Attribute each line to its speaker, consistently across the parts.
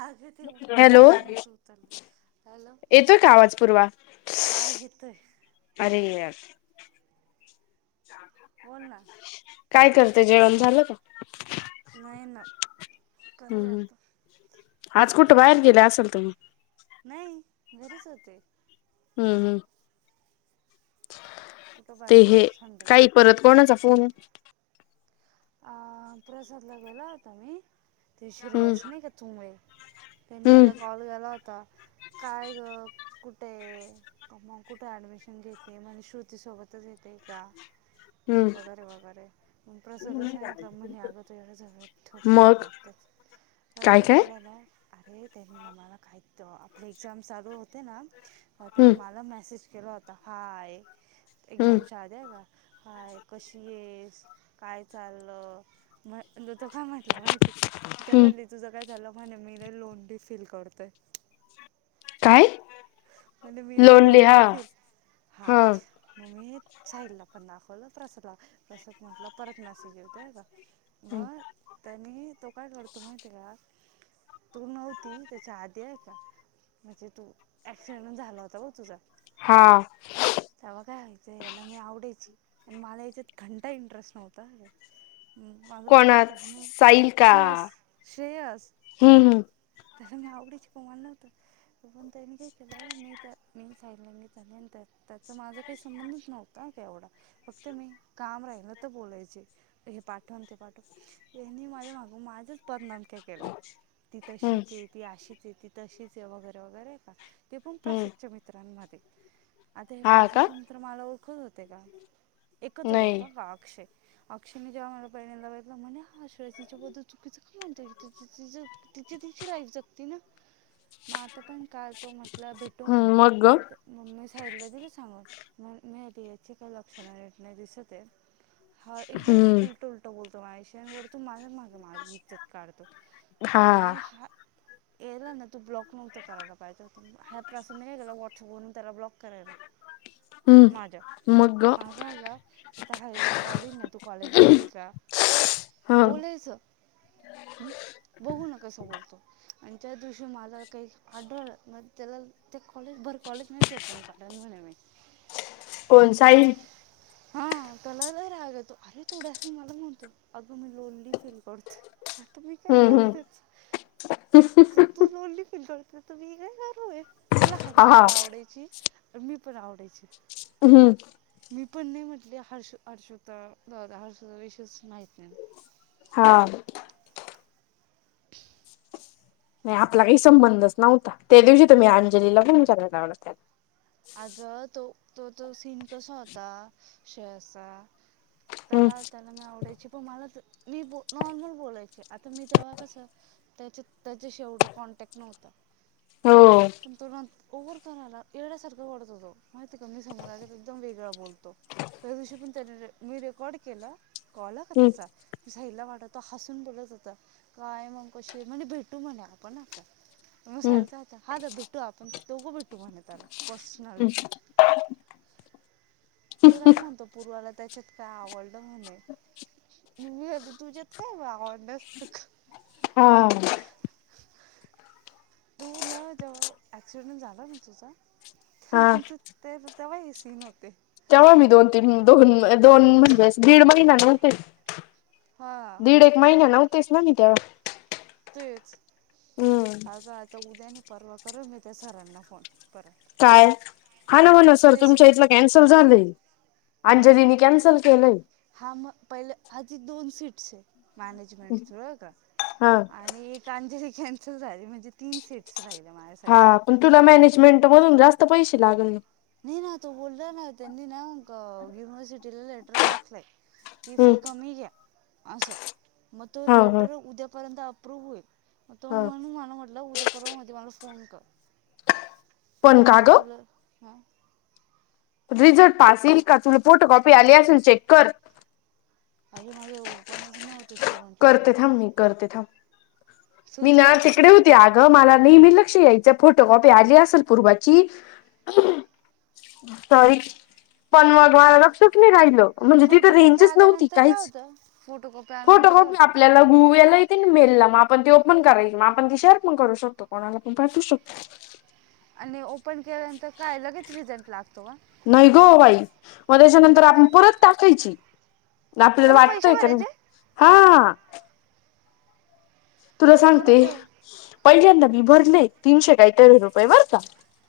Speaker 1: अगं ते
Speaker 2: hello?
Speaker 1: Call नव्हतं उचललं हॅलो
Speaker 2: येतोय का आवाज पूर्वा?
Speaker 1: हा येतोय
Speaker 2: अरे यार!
Speaker 1: बोल ना
Speaker 2: काय करते, जेवण झालं का?
Speaker 1: नाही ना. करायला
Speaker 2: हम्म
Speaker 1: आता
Speaker 2: आज कुठं बाहेर गेले असल तुम्ही?
Speaker 1: नाही घरीच होते.
Speaker 2: हम्म हम्.
Speaker 1: कुठं
Speaker 2: ते
Speaker 1: बाहेर जाऊ
Speaker 2: हे, काही
Speaker 1: संडेच
Speaker 2: परत कोणाचा फोन?
Speaker 1: आ प्रसादला गेला होता मी, ते
Speaker 2: हम्म
Speaker 1: श्रेयस नाही का चुंबळे त्यांनी
Speaker 2: हम्म
Speaker 1: मला कॉल केला होता, काय ग कुठे? क मग कुठे ऍडमिशन घेते, म्हने श्रुतीसोबतच घेते का?
Speaker 2: हम्म
Speaker 1: वगैरे वगैरे मग प्रसादला सांगितलं, म्हने अग तढ जव [unintelligible] ठेव फोन.
Speaker 2: मग काय काय
Speaker 1: हवे लला [unintelligible] अरे त्यांने ना मला कायत आपले एक्झाम चालू होते ना, तर
Speaker 2: हम्म
Speaker 1: त्यांने मला मेसेज केला होता, हाय!
Speaker 2: हम्म
Speaker 1: एक्झामच्या आदि बरका हाय, कशी येस, काय चाललं? म तो काय म्हटला माहिती का,
Speaker 2: हम्म
Speaker 1: त्याला तुझं काय झालं म्हणे मी लई लोणली फील करतोय.
Speaker 2: काय?
Speaker 1: म्हणे मी लई लोनली फील, हा. मग मी हे साहिलला पण दाखवलं प्रसादला, प्रसद म्हटलं परत मेसेज येउदे बरका मग त्यांनी तो काय करतो माहिती का? तू नव्हती त्याच्या आधी आहे का, म्हणजे तू ॲक्सिडेंट झाला होता बघ तुझा.
Speaker 2: हा.
Speaker 1: तवा काय आमचा याला मी आवडायची पण मला या्च्यात घंटा इंटरेस्ट नव्हता.
Speaker 2: कोणा
Speaker 1: माधवपिकम धर्म
Speaker 2: साईल का
Speaker 1: शेयस श्रेयस
Speaker 2: हम्म हम्म
Speaker 1: [unintelligible] तर मी आवडीच प नव्हतं तो पणंत काही [unintelligible] त्यालं मी त्या मी साईलंंगी झाली आणि त्या त्याचा माझा काही संबंधच नव्हता का एवढा [unintelligible] फक्त मी काम राहिल तर बोलायचे हे पाठवून ते पाठव यांनी माझे माग माझंच बदनाम केल्या, ती
Speaker 2: हम्म
Speaker 1: तशीच आहे, ती अशीच आहे, ती तशीच आहे वगैरे वगैरे का ते पण
Speaker 2: हम्म
Speaker 1: प्रसादच्या मित्र मध्ये, आता हे
Speaker 2: हा का
Speaker 1: प्रसादचे मित्र तर मला ओळखत होते का, एकच
Speaker 2: नाही
Speaker 1: ओळखतो हा अक्षय अक्षय ने जेव्हा मला पहिल्यांदा बघितलं, म्हणे हा श्रेयस तिच्याद्दल चुकीचं काय म्हणतोय तिचं तिची तिची लाईफ जगती ना, मग आता पण काल तो म्हटलं भेटू
Speaker 2: हम्म
Speaker 1: म्हणे
Speaker 2: मग ग
Speaker 1: म मी साईलीला दिलं सांगून मग मी याची काही लक्षण नीट नाही दिसत आहे. हा एकदम
Speaker 2: हम्म
Speaker 1: उलटं उलटं बोलतो माझ्याशी आणि वरतून माझ माग माझी इज्जत काढतो.
Speaker 2: हा
Speaker 1: म्हणे हा याला ना तू ब्लॉक नव्हतं करायला पाहिजे. ह्या प्रसाद ने काय केलं व्हाट्सअप वरून त्याला ब्लॉक करायला माझ्या,
Speaker 2: हम्म मग ग
Speaker 1: माझाला आता हा याची कॉल येतील ना तू कॉलेजला गेली का,
Speaker 2: हा
Speaker 1: बोलायच बघू ना कसं बोलतो, आणि त्या दिवशी मला काही आढळ म त्याला ते कॉलेज भरं, भर कॉलेज मध्ये चोपून काढल म्हणे मी,
Speaker 2: कोन साई,
Speaker 1: हा त्याला लय राग येतो, अरे तो डायरेक्ट मला म्हणतो अगं मी लोनली फील करते. आता मी काय
Speaker 2: हम्म
Speaker 1: करू
Speaker 2: हम्म
Speaker 1: त्याचं [unintelligible] त त लोनली फिल करते तर मी काय करू ये त्याला
Speaker 2: हा
Speaker 1: हर्षु
Speaker 2: हा
Speaker 1: पण आवडायची. मी पण आवडयची.
Speaker 2: हम्म.
Speaker 1: पण मी म्हटले हर्षु हर्षु च जाऊदे हर्षुचा विषयच माहिती नाही ना,
Speaker 2: हा.
Speaker 1: ह [unintelligible]
Speaker 2: नाही आपला काही संबंधच नव्हता. त्या दिवशी तर मी अंजलीला पण विचारायला लावलं त्याला,
Speaker 1: अगं, तो, तो तो सीन कसा होता शे असा
Speaker 2: हम्म
Speaker 1: त्याला त्याला मी आवडायची पण मला मी ब नॉर्मल बोलायचे आता मी तेव्हा कसं त्याच्यात, त्याच्याशी एवढा कॉन्टॅक्ट नव्हतं.
Speaker 2: हो
Speaker 1: हा पण तो नंतर ओव्हर करायला, येड्या सारखं करतो तो. माहिती का मी समोर आले एकदम वेगळा बोलतो, त्या दिवशी पण त्याने मी रेकॉर्ड केला कॉल
Speaker 2: हम्म
Speaker 1: कताचा [unintelligible] जायला मला तो हसून बोलत होता. काय मग कशी आहेस भेटू म्हणे आपण आ मग
Speaker 2: हम्म
Speaker 1: साहेित का आता हा द भेटू आपण दोघो भेटू म्हणत आलं
Speaker 2: हम्म
Speaker 1: पर्सनली [unintelligible] तो काय म्हणतो पूर्वाला त्याच्यात काय आवडलं म्हणे मी आली तुझ्यात काय वावण्यासारखं [unintelligible]
Speaker 2: हा.
Speaker 1: तुला जेव्हा ॲक्सिडेंट झाला ना तुझा
Speaker 2: हा
Speaker 1: त्यानंतर ते तेव्हा हे सीन होते.
Speaker 2: तेव्हा मी दोन, तीन, दोन, दोन, म्हणजे दीड महिना नव्हतेच.
Speaker 1: हां
Speaker 2: दीड एक महिना नव्हतेच ना मी तेव्हा
Speaker 1: तेच
Speaker 2: हम्म
Speaker 1: अगं आता उद्या नाही परवा कराल मी त्या सरांना फोन परत,
Speaker 2: काय, हा ना हो ना सर
Speaker 1: तेच
Speaker 2: तुमच्या इथलं कॅन्सल झालंय
Speaker 1: काय
Speaker 2: अंजलीने कॅन्सल केलंय.
Speaker 1: हा म पहिलं आधी दोन सीट्स आहे मॅनेजमेंट थ्रू बर का.
Speaker 2: हा
Speaker 1: आणि कांजरी कॅन्सल झाली म्हणजे तीन सेट्स लाहिले माझे....
Speaker 2: हा पण तुला मॅनेजमेंट म्हणून जास्त पैसे लागले.
Speaker 1: नाही ना तो बोलला ना त्यांनी ना म युनिव्हर्सिटीला लेटर टाकलाय. की
Speaker 2: हम्म
Speaker 1: फी कमी घ्या असं मग तो
Speaker 2: हा हा
Speaker 1: लेटर उद्यापर्यंत अप्रूव्ह होईल... तो
Speaker 2: हा
Speaker 1: म्हणून मला म्हटलं उद्या पर्वा मध्ये मला फोन कर तो
Speaker 2: पण का
Speaker 1: म्हटलं
Speaker 2: ग
Speaker 1: तुला..... हां....
Speaker 2: रिझल्ट पास येईल का तुला फोटोकॉपी आली असेल चेक कर....
Speaker 1: अरे माझं ओपनच नव्हत
Speaker 2: करते थांब मी करते थांब मी
Speaker 1: तूच कर
Speaker 2: नाच इकडे
Speaker 1: तूच
Speaker 2: होते आज.... मला नेहमी लक्ष यायचं फोटोकॉपी आली असेल पूर्वाची.... सॉरी पण मग मला लक्षच नाही राहिल. म्हणजे तिथं
Speaker 1: फोटो कॉपी
Speaker 2: रेंजच नव्हती
Speaker 1: आल्यानंतर काय
Speaker 2: काहीच
Speaker 1: होतं फोटो कॉपी
Speaker 2: फोटो.....
Speaker 1: आल्यानंतर काय होतं
Speaker 2: आपल्याला गुगल येते मेल ला ओपन करायची ती शेअर पण करू शकतो.... कोणाला पण पाठवू शकतो....
Speaker 1: आणि ओपन केल्यानंतर काय लगेच रिझल्ट लागतो का?
Speaker 2: नाही ग बाई मग त्याच्यानंतर आपण परत टाकायची. आपल्याला
Speaker 1: परत पैसे
Speaker 2: वाटतंय का
Speaker 1: भरायचे
Speaker 2: हा? तुला
Speaker 1: बाई
Speaker 2: सांगते
Speaker 1: परत द
Speaker 2: पहिल्यांदा मी भरले तीनशे..... काही तेरा रुपये बर का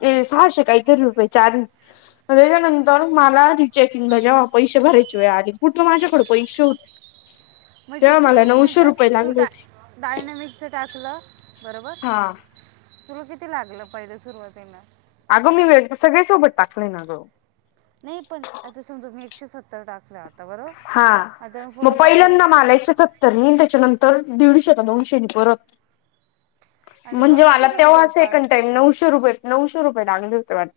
Speaker 1: हां
Speaker 2: सहाशे काहीतरी रुपये चार... म त्याच्यानंतर मला रिचेकिंगला जेव्हा पैसे भरायचे वेळ आली कुठ माझ्याकडं पैसे होते.
Speaker 1: म्हणजे
Speaker 2: तेव्हा
Speaker 1: तू
Speaker 2: मला
Speaker 1: एक मिनिट
Speaker 2: नऊशे रुपये
Speaker 1: तू
Speaker 2: लागले होते
Speaker 1: डायनॅमिक टाकलं बरोबर....
Speaker 2: हां....
Speaker 1: तुला किती लागलं पहिलं सुरुवातीला....
Speaker 2: अगं मी वे सगळ्या सोबत टाकले ना अगं...
Speaker 1: नाही पण आता समजा मी एकशे सत्तर टाकलं....
Speaker 2: हा
Speaker 1: बरोबर आता मी
Speaker 2: मग
Speaker 1: फोटो कॉपी
Speaker 2: पहिल्यांदा मालायच्या... तर म त्याच्यानंतर दीडशे का दोनशेनी परत...
Speaker 1: आणि पण
Speaker 2: म्हणजे मला
Speaker 1: होतो का
Speaker 2: तेव्हा
Speaker 1: रिझल्ट पास
Speaker 2: सेकंड टाईम नऊशे रुपये नऊशे रुपये लागले होते वाटत......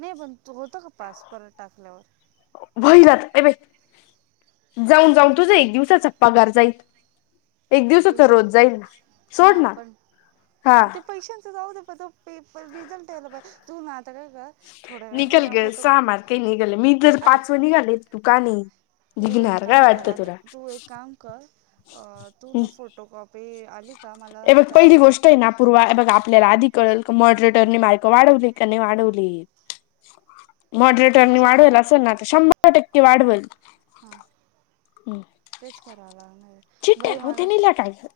Speaker 1: नाही पण तू होत का पास परत टाकल्यावर....
Speaker 2: होऊन जातं दे बाई... जाऊन जाऊन तुझं एक दिवसाचा पगार जाईल.
Speaker 1: एक
Speaker 2: दिवसाचा
Speaker 1: दिवसा
Speaker 2: रोज जाईल ना
Speaker 1: हा
Speaker 2: सोड ना
Speaker 1: पण
Speaker 2: हा
Speaker 1: ते पैशांचं जाऊ द पण.... पेपर रिझल्ट यायला पाहिजे तू ना आता काय कर. थोड्या वेळाने
Speaker 2: निघल
Speaker 1: ना
Speaker 2: ग
Speaker 1: फोटो
Speaker 2: सहा मार्क आहे निघाल मी तर
Speaker 1: आई
Speaker 2: पाचव निघाले दुकानी....
Speaker 1: हे ब एक काम कर आता तू एक काम कर तू ना फोटो कॉपी आणि....
Speaker 2: परत पहिली गोष्ट.... य ना पूर्वा बघ आपल्याला आधी कळ मॉडरेटरनी मार्क वाढवली का नाही वाढवली...
Speaker 1: तूच
Speaker 2: मॉडरेटरनी
Speaker 1: चेक कर
Speaker 2: वाढवल असेल ना तर शंभर टक्के वाढवेल.
Speaker 1: हा तेच करावं लागणार
Speaker 2: चिट्ट्या
Speaker 1: बाई
Speaker 2: नव्हते
Speaker 1: मला.
Speaker 2: निला काय ग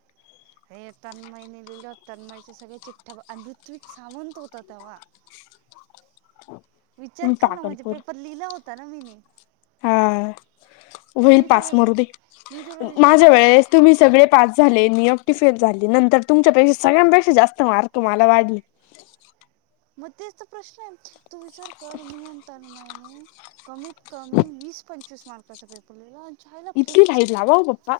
Speaker 1: हे तन्मय लिहलेले तन्यचा सगळे चठ्ठा ऋत्विक सावंत होता तेव्हा....
Speaker 2: हो.....
Speaker 1: विचार कर ना म्हणजे पेपर लिहिला होता ना मी ने....
Speaker 2: हा होईल
Speaker 1: मी
Speaker 2: पास
Speaker 1: तुला
Speaker 2: मरु दे
Speaker 1: मी तुला विचार
Speaker 2: माझ्या
Speaker 1: कर
Speaker 2: वेळेस... तुम्ही सगळे पास झाले मी एकटी फेल झाले नंतर तुमच्यापेक्षा सगळ्यांपेक्षा जास्त मार्क मला वाढले.
Speaker 1: मग तेच तर प्रश्न आहे तू विचार कर मी आणि तन्मयनी... कमीत कमी वीस पंचवीस मार्काचा पेपर लिहिला.... जायला फेल
Speaker 2: इथली
Speaker 1: कसं
Speaker 2: लाईट लावा
Speaker 1: केलं
Speaker 2: पप्पा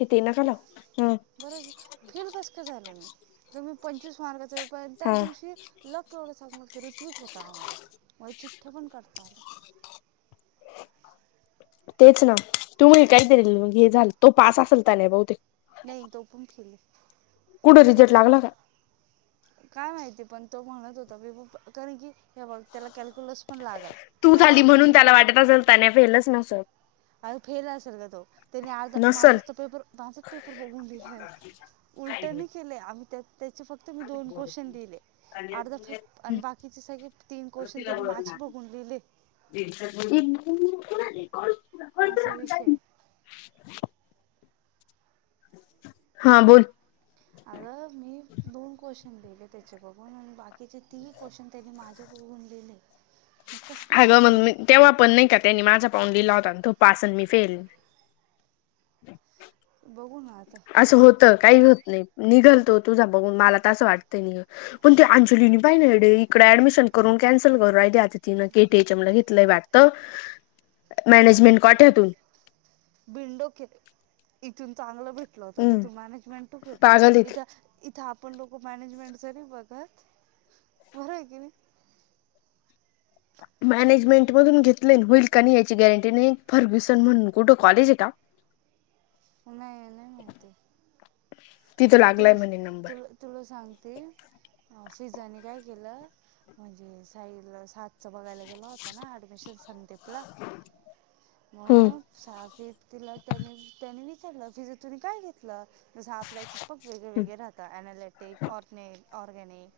Speaker 2: हे ते नका
Speaker 1: मग
Speaker 2: लाव ह....
Speaker 1: बरं फील कस का झालं मी तुम्ही पंचवीस मार्काच पेपर त्याच
Speaker 2: हा
Speaker 1: दिवशी ल... वढं सांगण की ऋत्विक होता. आम्हाला मग चिठ पण करता आले.
Speaker 2: तेच ना तू म्हन काहीतरी म हे झालं तो पास असेल तर नाही बहुतेक....
Speaker 1: नइ तो पण फिली
Speaker 2: कुठं रिझल्ट लागला का?
Speaker 1: काय माहिती पण तो म्हणत होता [unintelligible] कारण की हे बघ त्याला कॅल्क्युलस पण लागल.
Speaker 2: तू
Speaker 1: त्याला
Speaker 2: झाली म्हणून
Speaker 1: इंग्लिश
Speaker 2: त्याला वाटत असेल त्याने फेलच नसल.
Speaker 1: अर फेल असल ग तो, त्याने आज
Speaker 2: नसल.
Speaker 1: माझ त पेपर माझाच पेपर बघून दिलाय. उलट नाही केलंय आम्ही त्या त्याचे फक्त मी दोन क्वेश्चन दिले. अर्धफेक, आणि बाकीचे सगळे तीन क्वेश्चन त्यांनी माझे बघून लिहिले.
Speaker 2: [unintelligible]
Speaker 1: असा विषय.
Speaker 2: हा बोल.
Speaker 1: अग मी दोन क्वेश्चन दिले त्याचे बघून आणि बाकीचे तीन क्वेशन त्याने माझे बघून लिहिले. मग कसं काय
Speaker 2: आगं
Speaker 1: शक्य
Speaker 2: मग
Speaker 1: तो
Speaker 2: मी तेव्हा पण नाही का त्यानी माझा पाहून लिला होता अन तो पासन मी फेल.
Speaker 1: बघू ना आता.
Speaker 2: असं होतं काहीच होत नाही निघलतो तुझा बघून मला तसं वाटतंय नि पण ते अंजलीनी पाहि नडे इकडे ऍडमिशन करून कॅन्सल करून राहिली आदि तिन के
Speaker 1: बघ
Speaker 2: टी एच एम ला घेतलंय वाटतं, मॅनेजमेंट कोठ्यातून.
Speaker 1: बिनडोक ये ते, इथून चांगलं भेटलं होत
Speaker 2: हम्म
Speaker 1: तिथून मॅनेजमेंट घेतलं
Speaker 2: पागल आहे ती.
Speaker 1: इथं इथं आपण लोकं मॅनेजमेंटच नाही बघत, बरं आहे की नाही.
Speaker 2: मॅनेजमेंट मधून घेतलय होईल का नाही याची गॅरंटी नाही फर्ब्युसन म्हणून कुठं कॉलेज आहे का? [inaudible]
Speaker 1: नाय नाहीय ते.
Speaker 2: तिथं
Speaker 1: तुला,
Speaker 2: लागलाय म्हणे नंबर
Speaker 1: तुला तुला सांगते, फिजानी काय केलं? म्हणजे साईल सातच बघायला गेला होता ना ऍडमिशन संदेप ला, म. सहा फीत तीला त्याने त्यानी विचारलं फिजा तुनी काय घेतलं, जस आपल्या पक वेगळे वेगळे राहता अनालिटिक, ओटनेक, ऑरगॅनिक,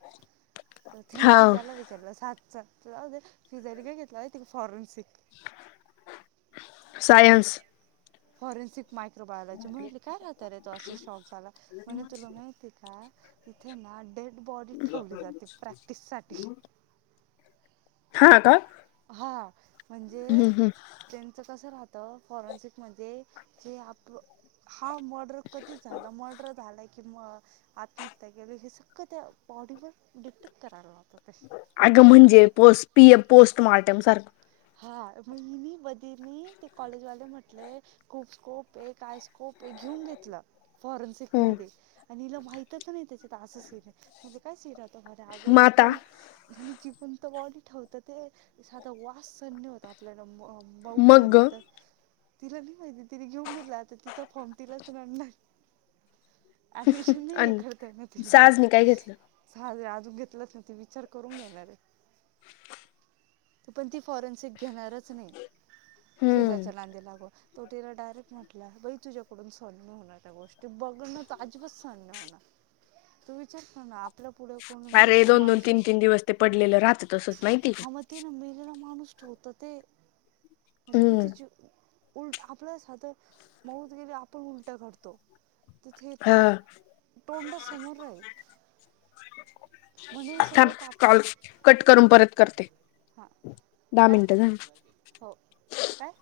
Speaker 1: त्याने
Speaker 2: हा
Speaker 1: फिजाला वी चारल सात सात राहू दे, फिजा ने काय घेतला महिते का फॉरेनसिक.
Speaker 2: सायन्स.
Speaker 1: फॉरेनसिक. मायक्रोबायोलॉजी म्हणाली काय राहत रे तो असा शॉक झाला, म्हणे तुला माहिती आहे का? तिथे ना डेड बॉडी ठेवली जाते प्रॅक्टिससाठी.
Speaker 2: हा का?
Speaker 1: हा, म्हणजे.
Speaker 2: हम्म हम्
Speaker 1: त्यांचं कसं राहतं फॉरेन्सिकमध्ये, जे आप हा मर्डर कधी झालं मर्डर झालाय किंवा, आत्महत्या केली हे सगळं त्या बॉडीवर डिटेक्ट कराय ला
Speaker 2: अगं म्हणजे पोस् पीए पोस्टमार्टम सारखं.
Speaker 1: हा म हिनी बधीनी ते कॉलेजवाले म्हटले खूप स्कोप आहे काय स्कोप आहे घेऊन घेतला. फॉरेन्सिक मध्ये, आणि हिला माहितच नाही त्याच्यात असा सीनये. [unintelligible] काय शिरातो [unintelligible] अग जी
Speaker 2: माता
Speaker 1: पण आणि जी पन तो बॉडी ठेवताते साधा वास सहन होता आप ल्याला मऊत
Speaker 2: मग्ग
Speaker 1: झाली तर. तिला नाही माहिती तिने घेऊन गेतला आता तिचा फॉर्म तिलाच रडणार. ऍडमिशन नाही हे
Speaker 2: आणि
Speaker 1: खर त्यान
Speaker 2: साजनी काय घेतलं
Speaker 1: [unintelligible] साजरे अजून घेतलंच न ते विचार करून घेणार रे, पण ती फॉरेन्सिक घेणारच नाही,
Speaker 2: हम्म
Speaker 1: फिजाच्या नादी लागून. तो तीला डायरेक्ट म्हटला बई तुझ्याडून सॉल नाही होणार त्या गोष्टी. ते बघणं तर आजिबात सहन नाही होणार, तो विचार तो ना आप
Speaker 2: अरे दोन दोन, तीन तीन दिवस ते पडलेलं राहतं तसंच माहितीय
Speaker 1: हा मग ते ना मिलेला माणूस ठेवत ते म्हणजे किती
Speaker 2: हम्म
Speaker 1: उलट आपण स्वतः मऊज गेले आपण उलट करतो. तिथे
Speaker 2: हा
Speaker 1: तर तोंड समोर राहील म्हणे सगळं काप
Speaker 2: कॉल कट करून परत करते.
Speaker 1: हां
Speaker 2: दहा
Speaker 1: काय
Speaker 2: मिनिटं झाली
Speaker 1: हो काय?